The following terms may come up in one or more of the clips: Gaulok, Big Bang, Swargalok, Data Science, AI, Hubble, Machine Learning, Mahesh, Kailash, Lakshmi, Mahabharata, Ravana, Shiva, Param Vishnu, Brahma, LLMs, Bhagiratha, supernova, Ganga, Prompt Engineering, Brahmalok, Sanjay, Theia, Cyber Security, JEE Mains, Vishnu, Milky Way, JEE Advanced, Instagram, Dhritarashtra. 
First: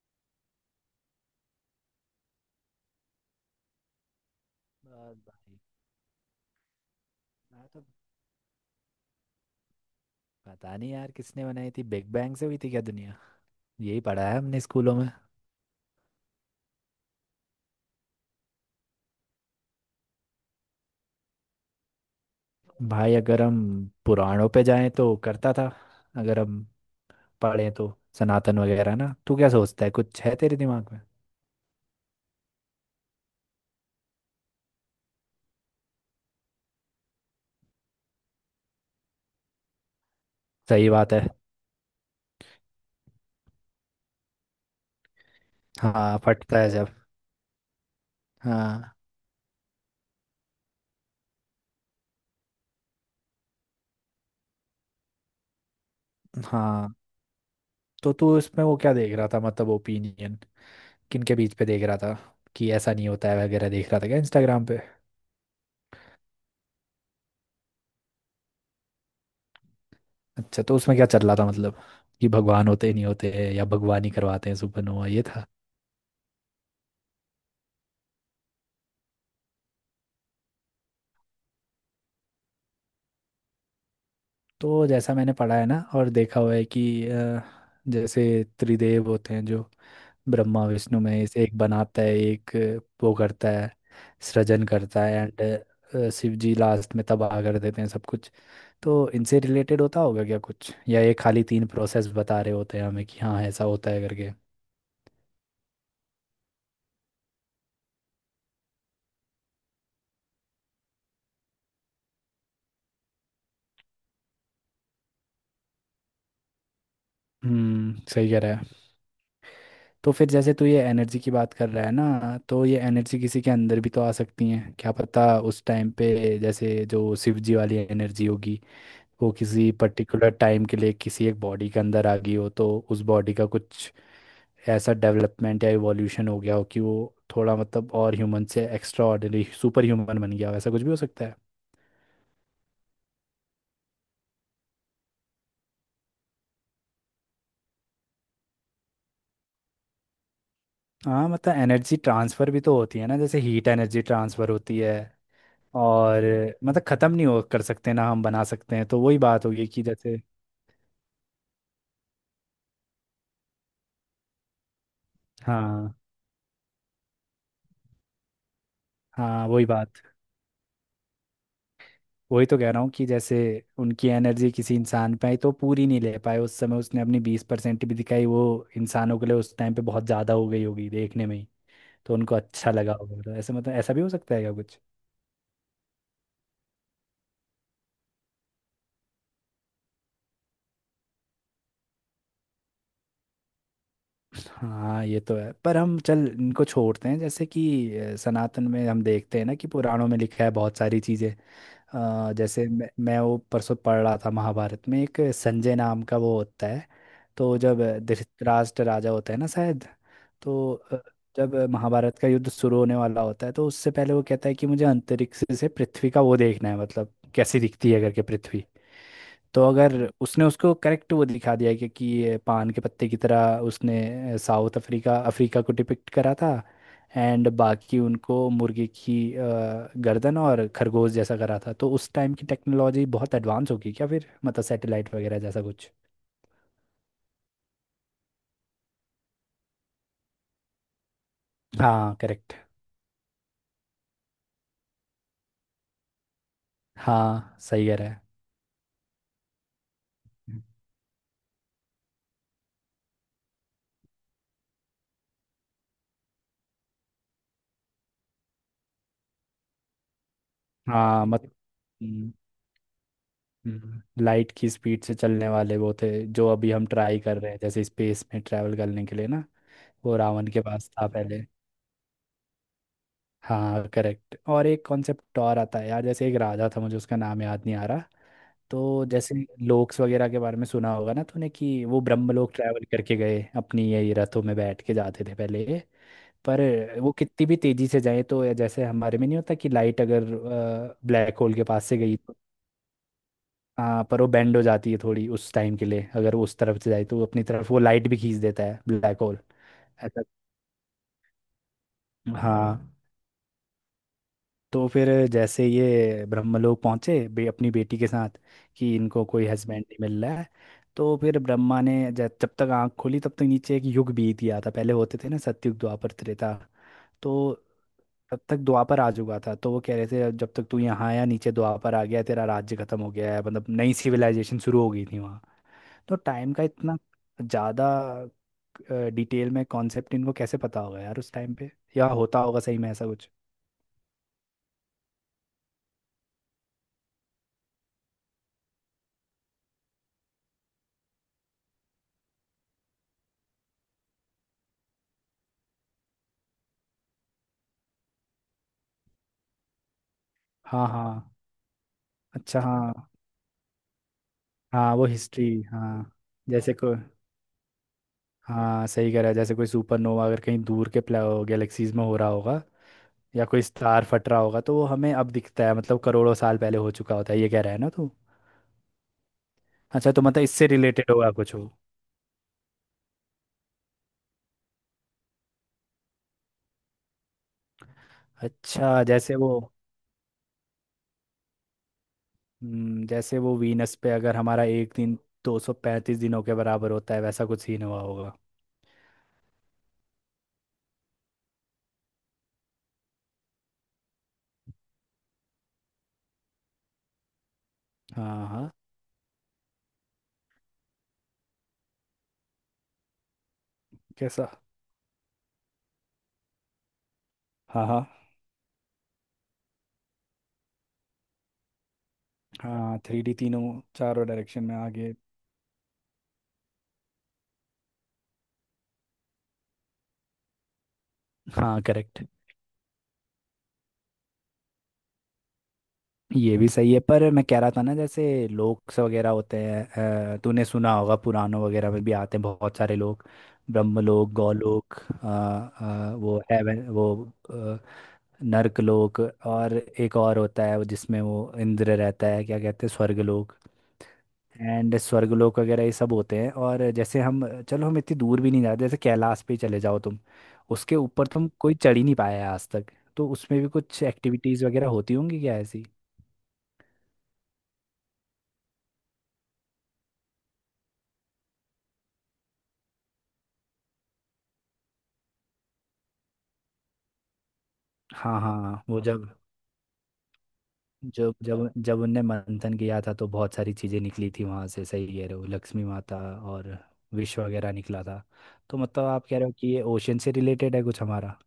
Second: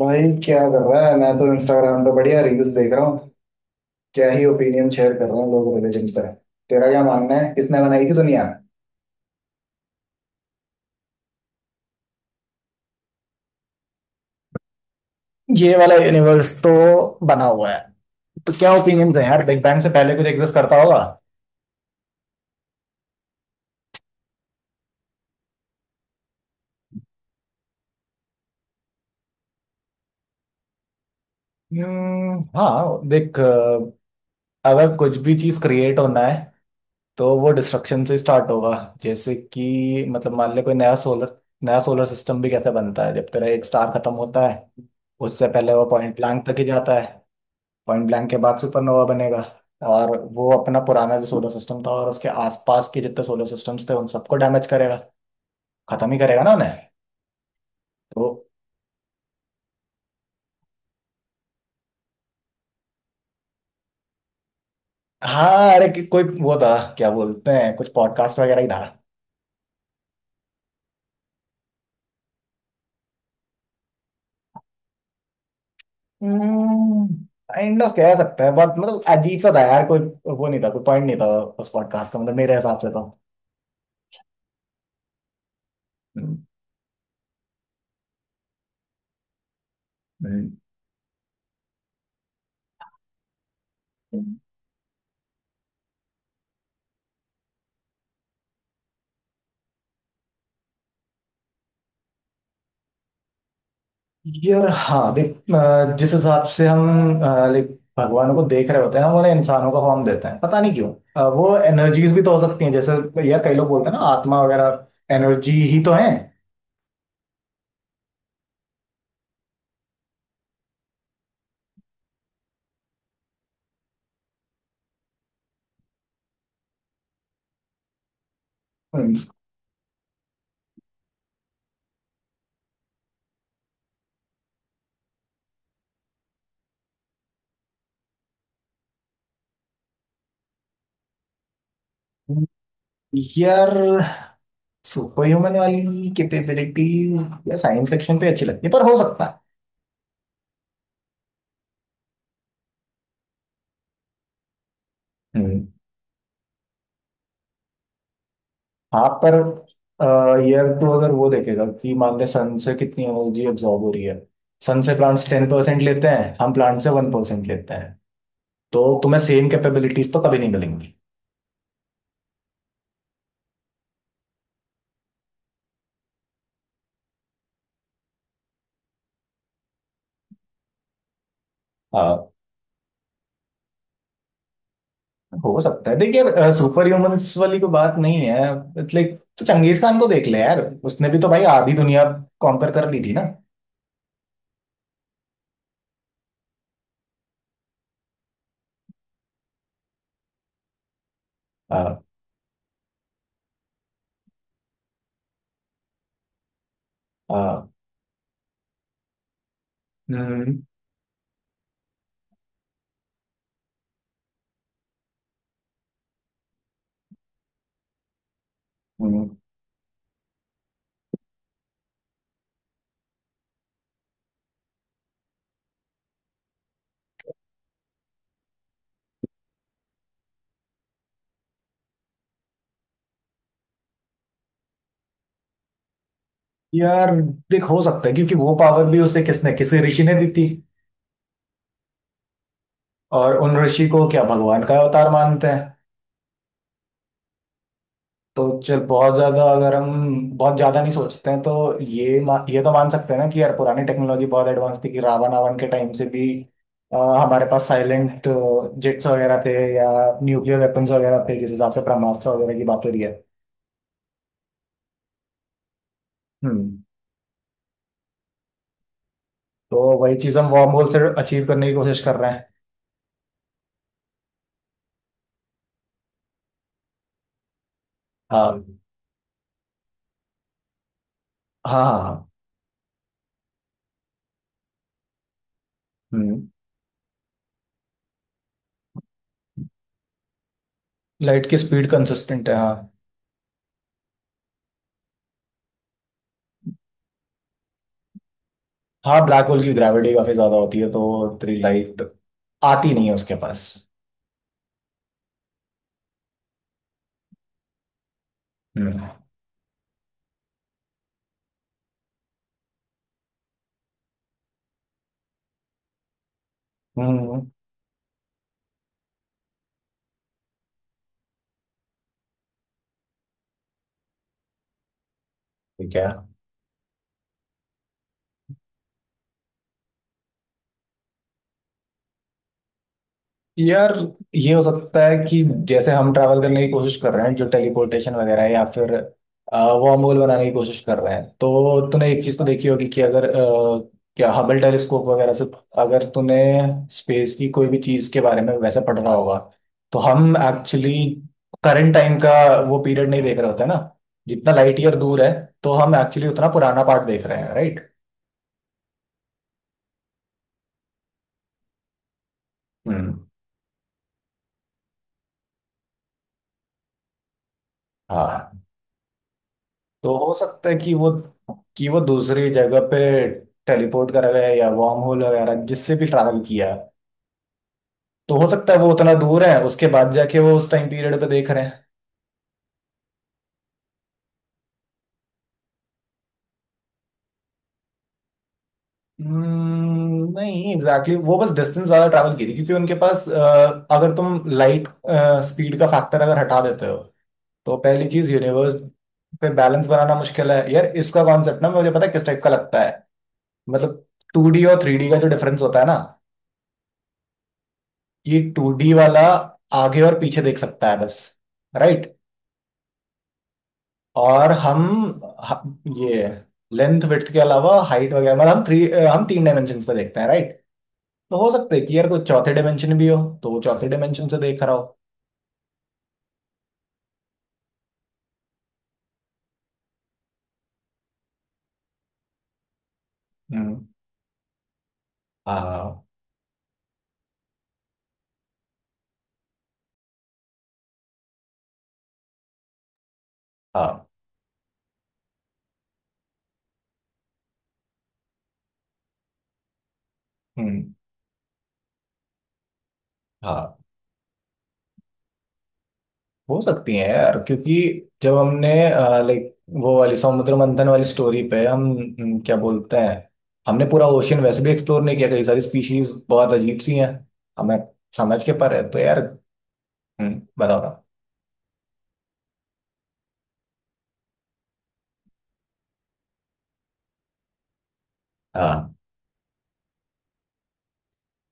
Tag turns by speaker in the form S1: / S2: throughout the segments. S1: भाई क्या कर रहा है? मैं तो इंस्टाग्राम पे बढ़िया रील्स देख रहा हूँ। क्या ही ओपिनियन
S2: बस
S1: शेयर कर रहे हैं
S2: भाई।
S1: लोग रिलीजन पे। तेरा क्या मानना है,
S2: मैं
S1: किसने
S2: तो
S1: बनाई थी दुनिया?
S2: पता नहीं यार, किसने बनाई थी, बिग बैंग से हुई थी क्या दुनिया। यही पढ़ा है हमने स्कूलों में।
S1: ये वाला यूनिवर्स तो बना हुआ है। तो क्या ओपिनियन है यार, बिग बैंग से पहले कुछ एग्जिस्ट करता होगा?
S2: भाई अगर हम पुराणों पे जाएं तो करता था। अगर हम पढ़ें तो सनातन वगैरह ना, तू क्या सोचता है, कुछ है तेरे दिमाग में।
S1: हाँ देख, अगर कुछ भी चीज क्रिएट होना है तो वो डिस्ट्रक्शन से स्टार्ट होगा। जैसे कि मतलब मान ले कोई
S2: सही बात है।
S1: नया सोलर सिस्टम भी कैसे बनता है? जब तेरा एक स्टार खत्म होता है, उससे पहले वो पॉइंट
S2: हाँ
S1: ब्लैंक तक
S2: फटता
S1: ही
S2: है जब।
S1: जाता है। पॉइंट ब्लैंक के बाद
S2: हाँ
S1: सुपरनोवा बनेगा। और वो अपना पुराना जो सोलर सिस्टम था और उसके आसपास के जितने सोलर सिस्टम्स थे उन सबको डैमेज करेगा, खत्म ही करेगा ना उन्हें।
S2: हाँ। तो
S1: तो
S2: तू इसमें वो क्या देख रहा था मतलब, ओपिनियन किनके बीच पे देख रहा था। कि ऐसा नहीं होता है वगैरह देख रहा था क्या इंस्टाग्राम पे।
S1: हाँ, कोई वो था, क्या बोलते हैं, कुछ पॉडकास्ट वगैरह ही था।
S2: अच्छा तो उसमें क्या चल रहा था मतलब, कि भगवान होते ही नहीं होते हैं या भगवान ही करवाते हैं सुपरनोवा ये था।
S1: काइंड ऑफ कह सकते हैं, बहुत मतलब अजीब सा था यार कोई। वो नहीं था, कोई पॉइंट नहीं था उस पॉडकास्ट का, मतलब मेरे हिसाब से तो।
S2: तो जैसा मैंने पढ़ा है ना और
S1: हम्म।
S2: देखा हुआ है कि जैसे त्रिदेव होते हैं जो ब्रह्मा विष्णु महेश, एक बनाता है, एक वो करता है,
S1: हम्म।
S2: सृजन करता है। एंड शिव जी लास्ट में तबाह कर देते हैं सब कुछ। तो इनसे रिलेटेड होता होगा क्या कुछ, या ये खाली तीन प्रोसेस बता रहे होते हैं हमें कि हाँ ऐसा होता है करके।
S1: यार हाँ देख, जिस हिसाब से हम लाइक भगवानों को देख रहे होते हैं, हम उन्हें इंसानों का फॉर्म देते हैं, पता नहीं क्यों। वो एनर्जीज भी तो हो सकती हैं। जैसे यार कई लोग बोलते हैं ना, आत्मा वगैरह एनर्जी ही तो है।
S2: सही कह रहा है। तो फिर जैसे तू ये एनर्जी की बात कर रहा है ना, तो ये एनर्जी किसी के अंदर भी तो आ सकती है क्या पता उस टाइम पे। जैसे जो शिव जी वाली एनर्जी होगी
S1: हम्म।
S2: वो किसी पर्टिकुलर टाइम के लिए किसी एक बॉडी के अंदर आ गई हो, तो उस बॉडी का कुछ ऐसा डेवलपमेंट या इवोल्यूशन हो गया हो कि वो थोड़ा मतलब और ह्यूमन से एक्स्ट्रा ऑर्डिनरी सुपर ह्यूमन बन गया हो, ऐसा कुछ भी हो सकता है।
S1: यार सुपर ह्यूमन वाली कैपेबिलिटीज या साइंस फिक्शन पे अच्छी लगती है, पर हो सकता है।
S2: हाँ मतलब एनर्जी ट्रांसफ़र भी तो होती है ना, जैसे हीट एनर्जी ट्रांसफ़र होती है
S1: हम्म।
S2: और मतलब ख़त्म नहीं हो कर सकते ना, हम बना सकते हैं, तो
S1: हाँ
S2: वही
S1: पर
S2: बात होगी कि
S1: अ,
S2: जैसे।
S1: यार तो अगर वो देखेगा कि मान ले सन से कितनी एनर्जी एब्जॉर्ब हो रही है, सन से प्लांट्स 10%
S2: हाँ
S1: लेते हैं, हम प्लांट से 1% लेते हैं, तो तुम्हें
S2: हाँ
S1: सेम
S2: वही बात।
S1: कैपेबिलिटीज तो कभी नहीं मिलेंगी।
S2: वही तो कह रहा हूँ कि जैसे उनकी एनर्जी किसी इंसान पे आई तो पूरी नहीं ले पाए उस समय, उसने अपनी 20% भी दिखाई वो इंसानों के लिए उस टाइम पे बहुत ज़्यादा हो गई होगी देखने में ही। तो
S1: हाँ,
S2: उनको अच्छा लगा होगा, तो ऐसे मतलब ऐसा भी हो सकता है क्या कुछ।
S1: हो सकता है देखिए, सुपर ह्यूमंस वाली कोई बात नहीं है। लाइक तो चंगेज खान को देख ले यार, उसने भी तो भाई आधी दुनिया कॉन्कर कर ली थी ना।
S2: हाँ ये तो है पर हम चल इनको छोड़ते हैं, जैसे कि सनातन में हम देखते हैं ना कि पुराणों में लिखा है बहुत सारी चीज़ें।
S1: आ,
S2: जैसे मैं वो परसों पढ़ रहा था, महाभारत में एक संजय नाम का वो होता है। तो
S1: आ,
S2: जब धृतराष्ट्र राजा होता है ना शायद।
S1: हम्म,
S2: तो जब महाभारत का युद्ध शुरू होने वाला होता है तो उससे पहले वो कहता है कि मुझे अंतरिक्ष से पृथ्वी का वो देखना है मतलब कैसी दिखती है करके पृथ्वी।
S1: हम्म।
S2: तो अगर उसने उसको करेक्ट वो दिखा दिया कि ये पान के पत्ते की तरह उसने साउथ अफ्रीका अफ्रीका को डिपिक्ट करा था। एंड बाकी उनको मुर्गी की गर्दन और खरगोश जैसा करा था, तो उस टाइम की टेक्नोलॉजी बहुत एडवांस होगी क्या फिर मतलब सैटेलाइट वगैरह जैसा कुछ।
S1: यार देख, हो सकता है, क्योंकि वो पावर भी उसे किसने किसी ऋषि ने दी थी।
S2: हाँ करेक्ट।
S1: और उन ऋषि को क्या भगवान का अवतार मानते हैं।
S2: हाँ सही कह रहा है।
S1: तो चल, बहुत ज्यादा नहीं सोचते हैं तो ये ये तो मान सकते हैं ना कि यार पुरानी टेक्नोलॉजी बहुत एडवांस थी, कि रावण आवन के टाइम से भी हमारे पास साइलेंट जेट्स वगैरह थे, या न्यूक्लियर वेपन्स वगैरह
S2: हाँ,
S1: थे, जिस
S2: मत
S1: हिसाब से ब्रह्मास्त्र वगैरह की बात हो रही है।
S2: लाइट की स्पीड से चलने वाले वो थे जो अभी
S1: हम्म।
S2: हम ट्राई कर रहे हैं जैसे स्पेस में ट्रैवल करने के लिए ना।
S1: तो
S2: वो
S1: वही चीज हम
S2: रावण के
S1: वॉर्म होल
S2: पास
S1: से
S2: था पहले।
S1: अचीव करने की कोशिश कर रहे हैं।
S2: हाँ करेक्ट, और एक कॉन्सेप्ट और आता है यार, जैसे एक राजा था मुझे उसका नाम याद नहीं आ रहा।
S1: हाँ
S2: तो जैसे लोक्स वगैरह के बारे में सुना होगा ना तूने,
S1: हाँ
S2: कि वो
S1: हाँ हाँ,
S2: ब्रह्मलोक ट्रैवल करके गए अपनी यही रथों में बैठ के जाते थे पहले ये।
S1: हम्म।
S2: पर वो कितनी भी तेजी से जाए तो ये जैसे हमारे में नहीं होता कि लाइट अगर ब्लैक
S1: लाइट
S2: होल
S1: की
S2: के पास
S1: स्पीड
S2: से गई तो।
S1: कंसिस्टेंट है, हाँ।
S2: हाँ पर वो बेंड हो जाती है थोड़ी उस टाइम के लिए, अगर वो उस तरफ से जाए तो वो अपनी तरफ वो लाइट भी खींच देता है
S1: हाँ,
S2: ब्लैक होल।
S1: ब्लैक होल की ग्रेविटी
S2: ऐसा।
S1: काफी ज्यादा होती है, तो तेरी लाइट आती
S2: हाँ।
S1: नहीं है उसके पास।
S2: तो फिर जैसे ये ब्रह्मलोक पहुंचे अपनी बेटी के साथ कि
S1: हम्म।
S2: इनको कोई हस्बैंड नहीं मिल रहा है। तो फिर ब्रह्मा ने जब तक आंख खोली तब तक नीचे एक युग बीत गया था, पहले होते थे ना सतयुग द्वापर त्रेता।
S1: हम्म।
S2: तो तब तक द्वापर आ चुका था, तो वो कह रहे थे "अब जब तक तू यहाँ आया नीचे द्वापर आ गया है, तेरा राज्य खत्म हो गया है", मतलब नई सिविलाइजेशन शुरू हो गई थी वहाँ।
S1: ठीक है।
S2: तो टाइम का इतना ज़्यादा डिटेल में कॉन्सेप्ट इनको कैसे पता होगा यार उस टाइम पे, या होता होगा सही में ऐसा कुछ।
S1: यार ये हो सकता है कि जैसे हम ट्रैवल करने की कोशिश कर रहे हैं, जो टेलीपोर्टेशन वगैरह है, या फिर वॉर्म होल बनाने की कोशिश कर रहे हैं, तो तूने एक चीज तो देखी होगी कि अगर क्या हबल टेलीस्कोप वगैरह से अगर तूने स्पेस की कोई भी चीज के बारे में वैसे पढ़ रहा होगा, तो हम
S2: हाँ
S1: एक्चुअली
S2: हाँ।
S1: करंट टाइम का
S2: अच्छा
S1: वो
S2: हाँ।
S1: पीरियड नहीं देख रहे होते ना, जितना लाइट
S2: हाँ
S1: ईयर
S2: वो
S1: दूर है
S2: हिस्ट्री।
S1: तो हम
S2: हाँ।
S1: एक्चुअली उतना
S2: जैसे
S1: पुराना
S2: को
S1: पार्ट देख रहे हैं, राइट।
S2: हाँ सही कह रहा है, जैसे कोई सुपरनोवा अगर कहीं दूर के गैलेक्सीज में हो रहा होगा
S1: हम्म।
S2: या कोई स्टार फट रहा होगा, तो वो हमें अब दिखता है मतलब करोड़ों साल पहले हो चुका होता है ये कह रहा है ना तू।
S1: हाँ,
S2: अच्छा
S1: तो
S2: तो
S1: हो
S2: मतलब इससे
S1: सकता है कि
S2: रिलेटेड होगा कुछ हो।
S1: वो दूसरी जगह पे टेलीपोर्ट करा गया है, या वॉर्म होल वगैरह जिससे भी ट्रैवल किया है, तो हो सकता है वो
S2: अच्छा
S1: उतना
S2: जैसे
S1: दूर
S2: वो,
S1: है, उसके बाद जाके वो उस टाइम पीरियड पे देख रहे हैं।
S2: जैसे वो वीनस पे अगर हमारा एक दिन 235 दिनों के बराबर होता है वैसा कुछ सीन हुआ होगा।
S1: Hmm, नहीं एग्जैक्टली exactly। वो बस डिस्टेंस ज्यादा ट्रैवल की थी, क्योंकि उनके पास अगर तुम लाइट स्पीड का फैक्टर अगर हटा देते हो, तो पहली चीज
S2: हाँ हाँ।
S1: यूनिवर्स पे बैलेंस बनाना मुश्किल है यार। इसका कॉन्सेप्ट ना, मुझे पता है किस टाइप का लगता है, मतलब
S2: कैसा।
S1: टू डी और थ्री डी का जो डिफरेंस होता है ना,
S2: हाँ हाँ।
S1: ये टू डी वाला आगे और पीछे देख सकता है बस, राइट।
S2: हाँ थ्री डी तीनों चारों
S1: और
S2: डायरेक्शन में आगे।
S1: ये लेंथ विड्थ के अलावा हाइट वगैरह, मतलब हम तीन डायमेंशन पे देखते हैं, राइट। तो हो सकता है
S2: हाँ
S1: कि यार कोई
S2: करेक्ट।
S1: चौथे डायमेंशन भी हो, तो वो चौथे डायमेंशन से देख रहा हो।
S2: ये भी सही है पर मैं कह रहा था ना जैसे लोक्स वगैरह होते हैं तूने सुना होगा पुराणों वगैरह में भी आते हैं बहुत सारे लोग।
S1: हम्म।
S2: ब्रह्मलोक गौलोक,
S1: हाँ
S2: वो हेवन वो अ, नर्क लोक, और एक और होता है वो जिसमें वो इंद्र रहता है क्या कहते हैं स्वर्गलोक।
S1: हाँ।
S2: एंड स्वर्गलोक वगैरह ये सब होते हैं, और जैसे हम चलो हम इतनी दूर भी नहीं जाते, जैसे कैलाश पे ही चले जाओ तुम।
S1: हम्म।
S2: उसके ऊपर तुम कोई चढ़ ही नहीं पाया है आज तक। तो उसमें भी
S1: हाँ,
S2: कुछ एक्टिविटीज़ वगैरह होती होंगी क्या ऐसी।
S1: हो सकती है यार, क्योंकि जब हमने लाइक वो वाली समुद्र मंथन वाली स्टोरी पे, हम क्या बोलते हैं, हमने पूरा ओशियन वैसे भी एक्सप्लोर नहीं किया, कई सारी स्पीशीज बहुत अजीब सी हैं, हमें समझ
S2: हाँ
S1: के पर
S2: हाँ
S1: है तो
S2: वो
S1: यार।
S2: जब
S1: बताओ ना।
S2: जब उनने मंथन किया था तो बहुत सारी चीज़ें निकली थी वहाँ से, सही कह रहे हो, लक्ष्मी माता और विष वगैरह निकला था। तो
S1: हाँ
S2: मतलब आप कह रहे हो कि ये ओशन से रिलेटेड है कुछ हमारा,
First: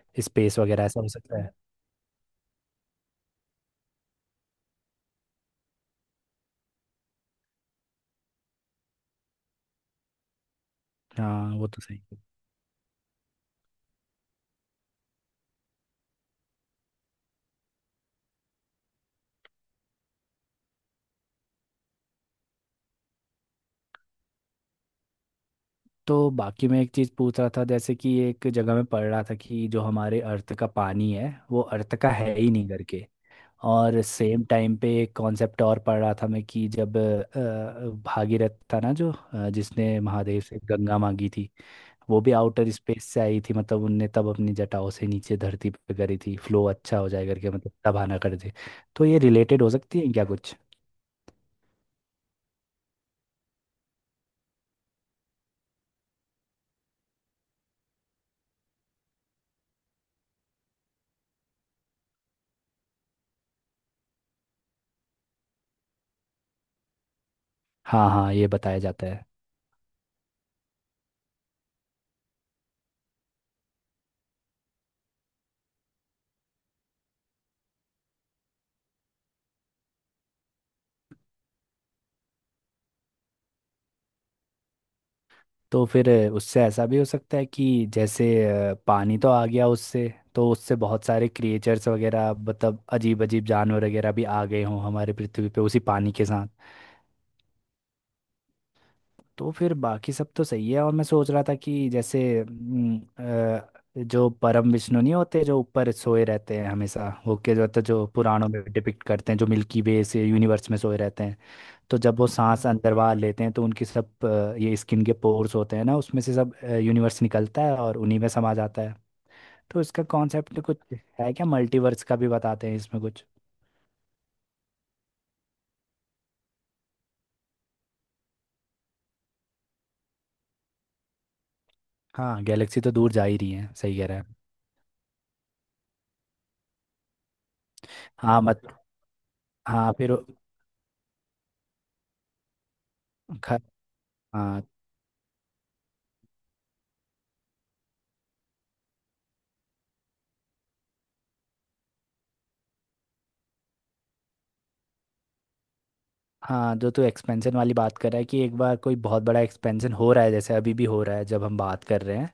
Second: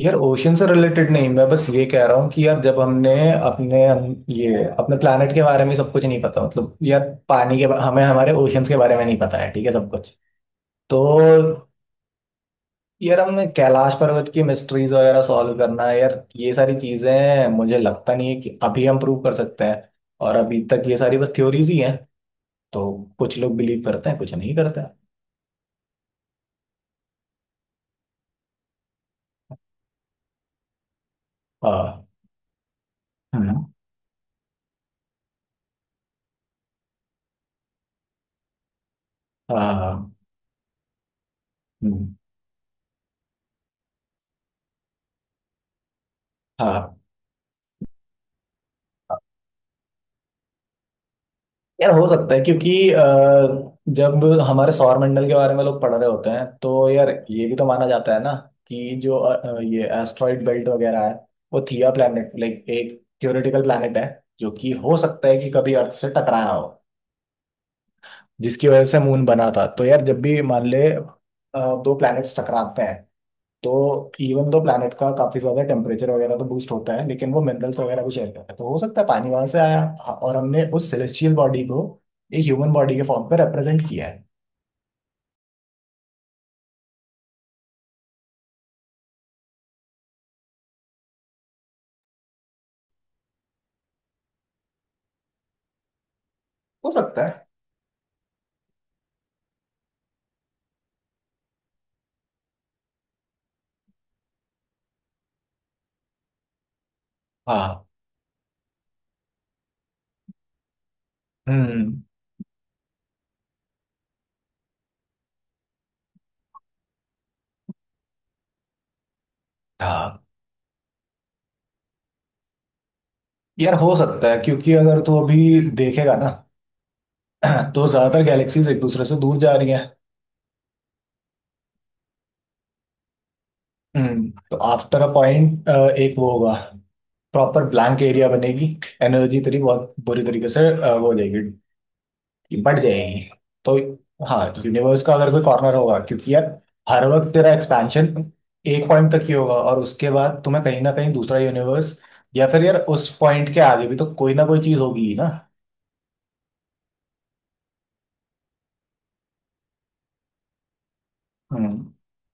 S1: यार, ओशियन
S2: स्पेस
S1: से
S2: वगैरह ऐसा हो
S1: रिलेटेड नहीं,
S2: सकता
S1: मैं
S2: है।
S1: बस ये कह रहा हूँ कि यार जब हमने अपने ये अपने प्लानट के बारे में सब कुछ नहीं पता, मतलब यार हमें हमारे ओशियंस के बारे में नहीं पता है ठीक है, सब कुछ। तो
S2: हाँ वो तो सही है।
S1: यार हमने कैलाश पर्वत की मिस्ट्रीज वगैरह सॉल्व करना है यार। ये सारी चीजें मुझे लगता नहीं है कि अभी हम प्रूव कर सकते हैं, और अभी तक ये सारी बस थ्योरीज ही हैं। तो कुछ लोग बिलीव करते हैं, कुछ नहीं करते हैं।
S2: तो बाकी मैं एक चीज़ पूछ रहा था, जैसे कि एक जगह में पढ़ रहा था कि जो हमारे अर्थ का पानी है वो अर्थ
S1: हाँ,
S2: का है ही नहीं करके।
S1: है ना।
S2: और सेम टाइम पे एक कॉन्सेप्ट और पढ़ रहा था मैं कि जब भागीरथ था ना जो
S1: हाँ
S2: जिसने
S1: हाँ
S2: महादेव से गंगा मांगी थी, वो भी आउटर स्पेस से आई थी मतलब उनने तब अपनी जटाओं से नीचे धरती पे करी थी फ्लो
S1: हाँ।
S2: अच्छा हो जाए करके मतलब तब आना कर दे। तो ये रिलेटेड हो सकती है क्या कुछ।
S1: यार हो सकता है, क्योंकि जब हमारे सौर मंडल के बारे में लोग पढ़ रहे होते हैं, तो यार ये भी तो माना जाता है ना कि जो ये एस्ट्रॉइड बेल्ट वगैरह है, वो थिया प्लैनेट लाइक एक थियोरेटिकल प्लैनेट है, जो कि हो सकता है कि कभी अर्थ से टकराया हो,
S2: हाँ हाँ ये
S1: जिसकी
S2: बताया
S1: वजह से
S2: जाता
S1: मून
S2: है।
S1: बना था। तो यार जब भी मान ले दो प्लैनेट्स टकराते हैं, तो इवन दो प्लैनेट का काफी ज्यादा टेम्परेचर वगैरह तो बूस्ट होता है, लेकिन वो मिनरल्स वगैरह भी शेयर करता है, तो हो सकता है पानी वहां से आया। हाँ, और हमने उस सेलेस्टियल बॉडी को एक ह्यूमन बॉडी के फॉर्म पर रिप्रेजेंट किया है।
S2: तो फिर उससे ऐसा भी हो सकता है कि जैसे पानी तो आ गया उससे, तो उससे बहुत सारे क्रिएचर्स वगैरह मतलब अजीब अजीब जानवर वगैरह भी आ गए हों हमारे पृथ्वी पे उसी पानी के साथ।
S1: हो सकता है।
S2: तो फिर बाकी सब तो सही है, और मैं सोच रहा था कि जैसे जो परम विष्णु नहीं होते जो ऊपर सोए रहते हैं हमेशा होके जो होते
S1: हाँ।
S2: जो पुराणों में डिपिक्ट करते हैं जो मिल्की वे से यूनिवर्स में सोए रहते हैं। तो
S1: हम्म।
S2: जब वो सांस अंदर बाहर लेते हैं तो उनकी सब ये स्किन के पोर्स होते हैं ना उसमें से सब यूनिवर्स निकलता है और उन्हीं में समा जाता है। तो इसका
S1: हाँ
S2: कॉन्सेप्ट कुछ है क्या, मल्टीवर्स का भी बताते हैं इसमें कुछ।
S1: यार हो सकता है, क्योंकि अगर तू अभी देखेगा ना तो ज्यादातर गैलेक्सीज एक दूसरे से दूर जा रही हैं।
S2: हाँ गैलेक्सी तो दूर जा ही रही है सही कह रहे
S1: हम्म,
S2: हैं।
S1: तो आफ्टर अ पॉइंट एक वो होगा, प्रॉपर ब्लैंक एरिया
S2: हाँ मत।
S1: बनेगी, एनर्जी तेरी
S2: हाँ
S1: बहुत
S2: फिर।
S1: बुरी तरीके से वो हो जाएगी, बढ़ जाएगी।
S2: ख-
S1: तो हाँ,
S2: हाँ
S1: यूनिवर्स का अगर कोई कॉर्नर होगा, क्योंकि यार हर वक्त तेरा एक्सपेंशन एक पॉइंट तक ही होगा, और उसके बाद तुम्हें कहीं ना कहीं दूसरा यूनिवर्स, या फिर यार उस पॉइंट के आगे भी तो कोई ना कोई चीज होगी ही ना।
S2: हाँ, जो तू एक्सपेंशन वाली बात कर रहा है कि एक बार कोई बहुत बड़ा एक्सपेंशन हो रहा है जैसे अभी भी हो रहा है जब हम बात
S1: हम्म।
S2: कर रहे हैं।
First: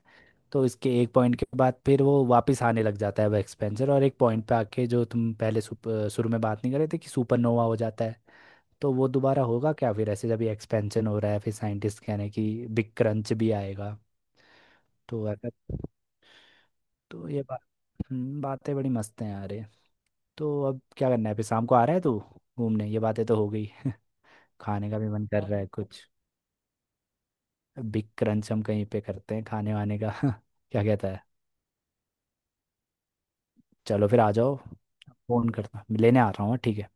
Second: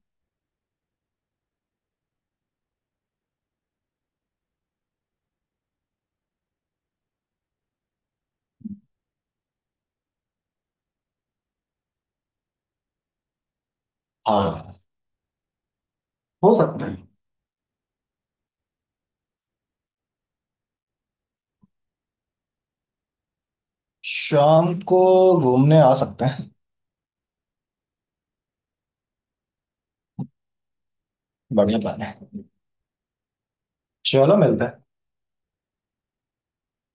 S2: तो इसके एक पॉइंट के बाद फिर वो वापस आने लग जाता है वो एक्सपेंशन, और एक पॉइंट पे आके जो तुम पहले शुरू में बात नहीं कर रहे थे कि सुपरनोवा हो जाता है। तो वो दोबारा होगा क्या फिर ऐसे, जब ये एक्सपेंशन हो रहा है फिर साइंटिस्ट कह रहे हैं कि बिग क्रंच भी आएगा।
S1: हाँ,
S2: तो ऐसा।
S1: हो सकता है।
S2: तो ये बात। बातें बड़ी मस्त हैं यार ये। तो अब क्या करना है फिर, शाम को आ रहा है तू घूमने, ये बातें तो हो गई।
S1: शाम
S2: खाने
S1: को
S2: का भी मन कर रहा है
S1: घूमने आ
S2: कुछ।
S1: सकते हैं।
S2: बिग क्रंच हम कहीं पे करते हैं खाने वाने का क्या कहता है।
S1: बढ़िया प्लान है।
S2: चलो फिर आ
S1: चलो
S2: जाओ।
S1: मिलते हैं।
S2: फोन करता लेने आ रहा हूँ ठीक है।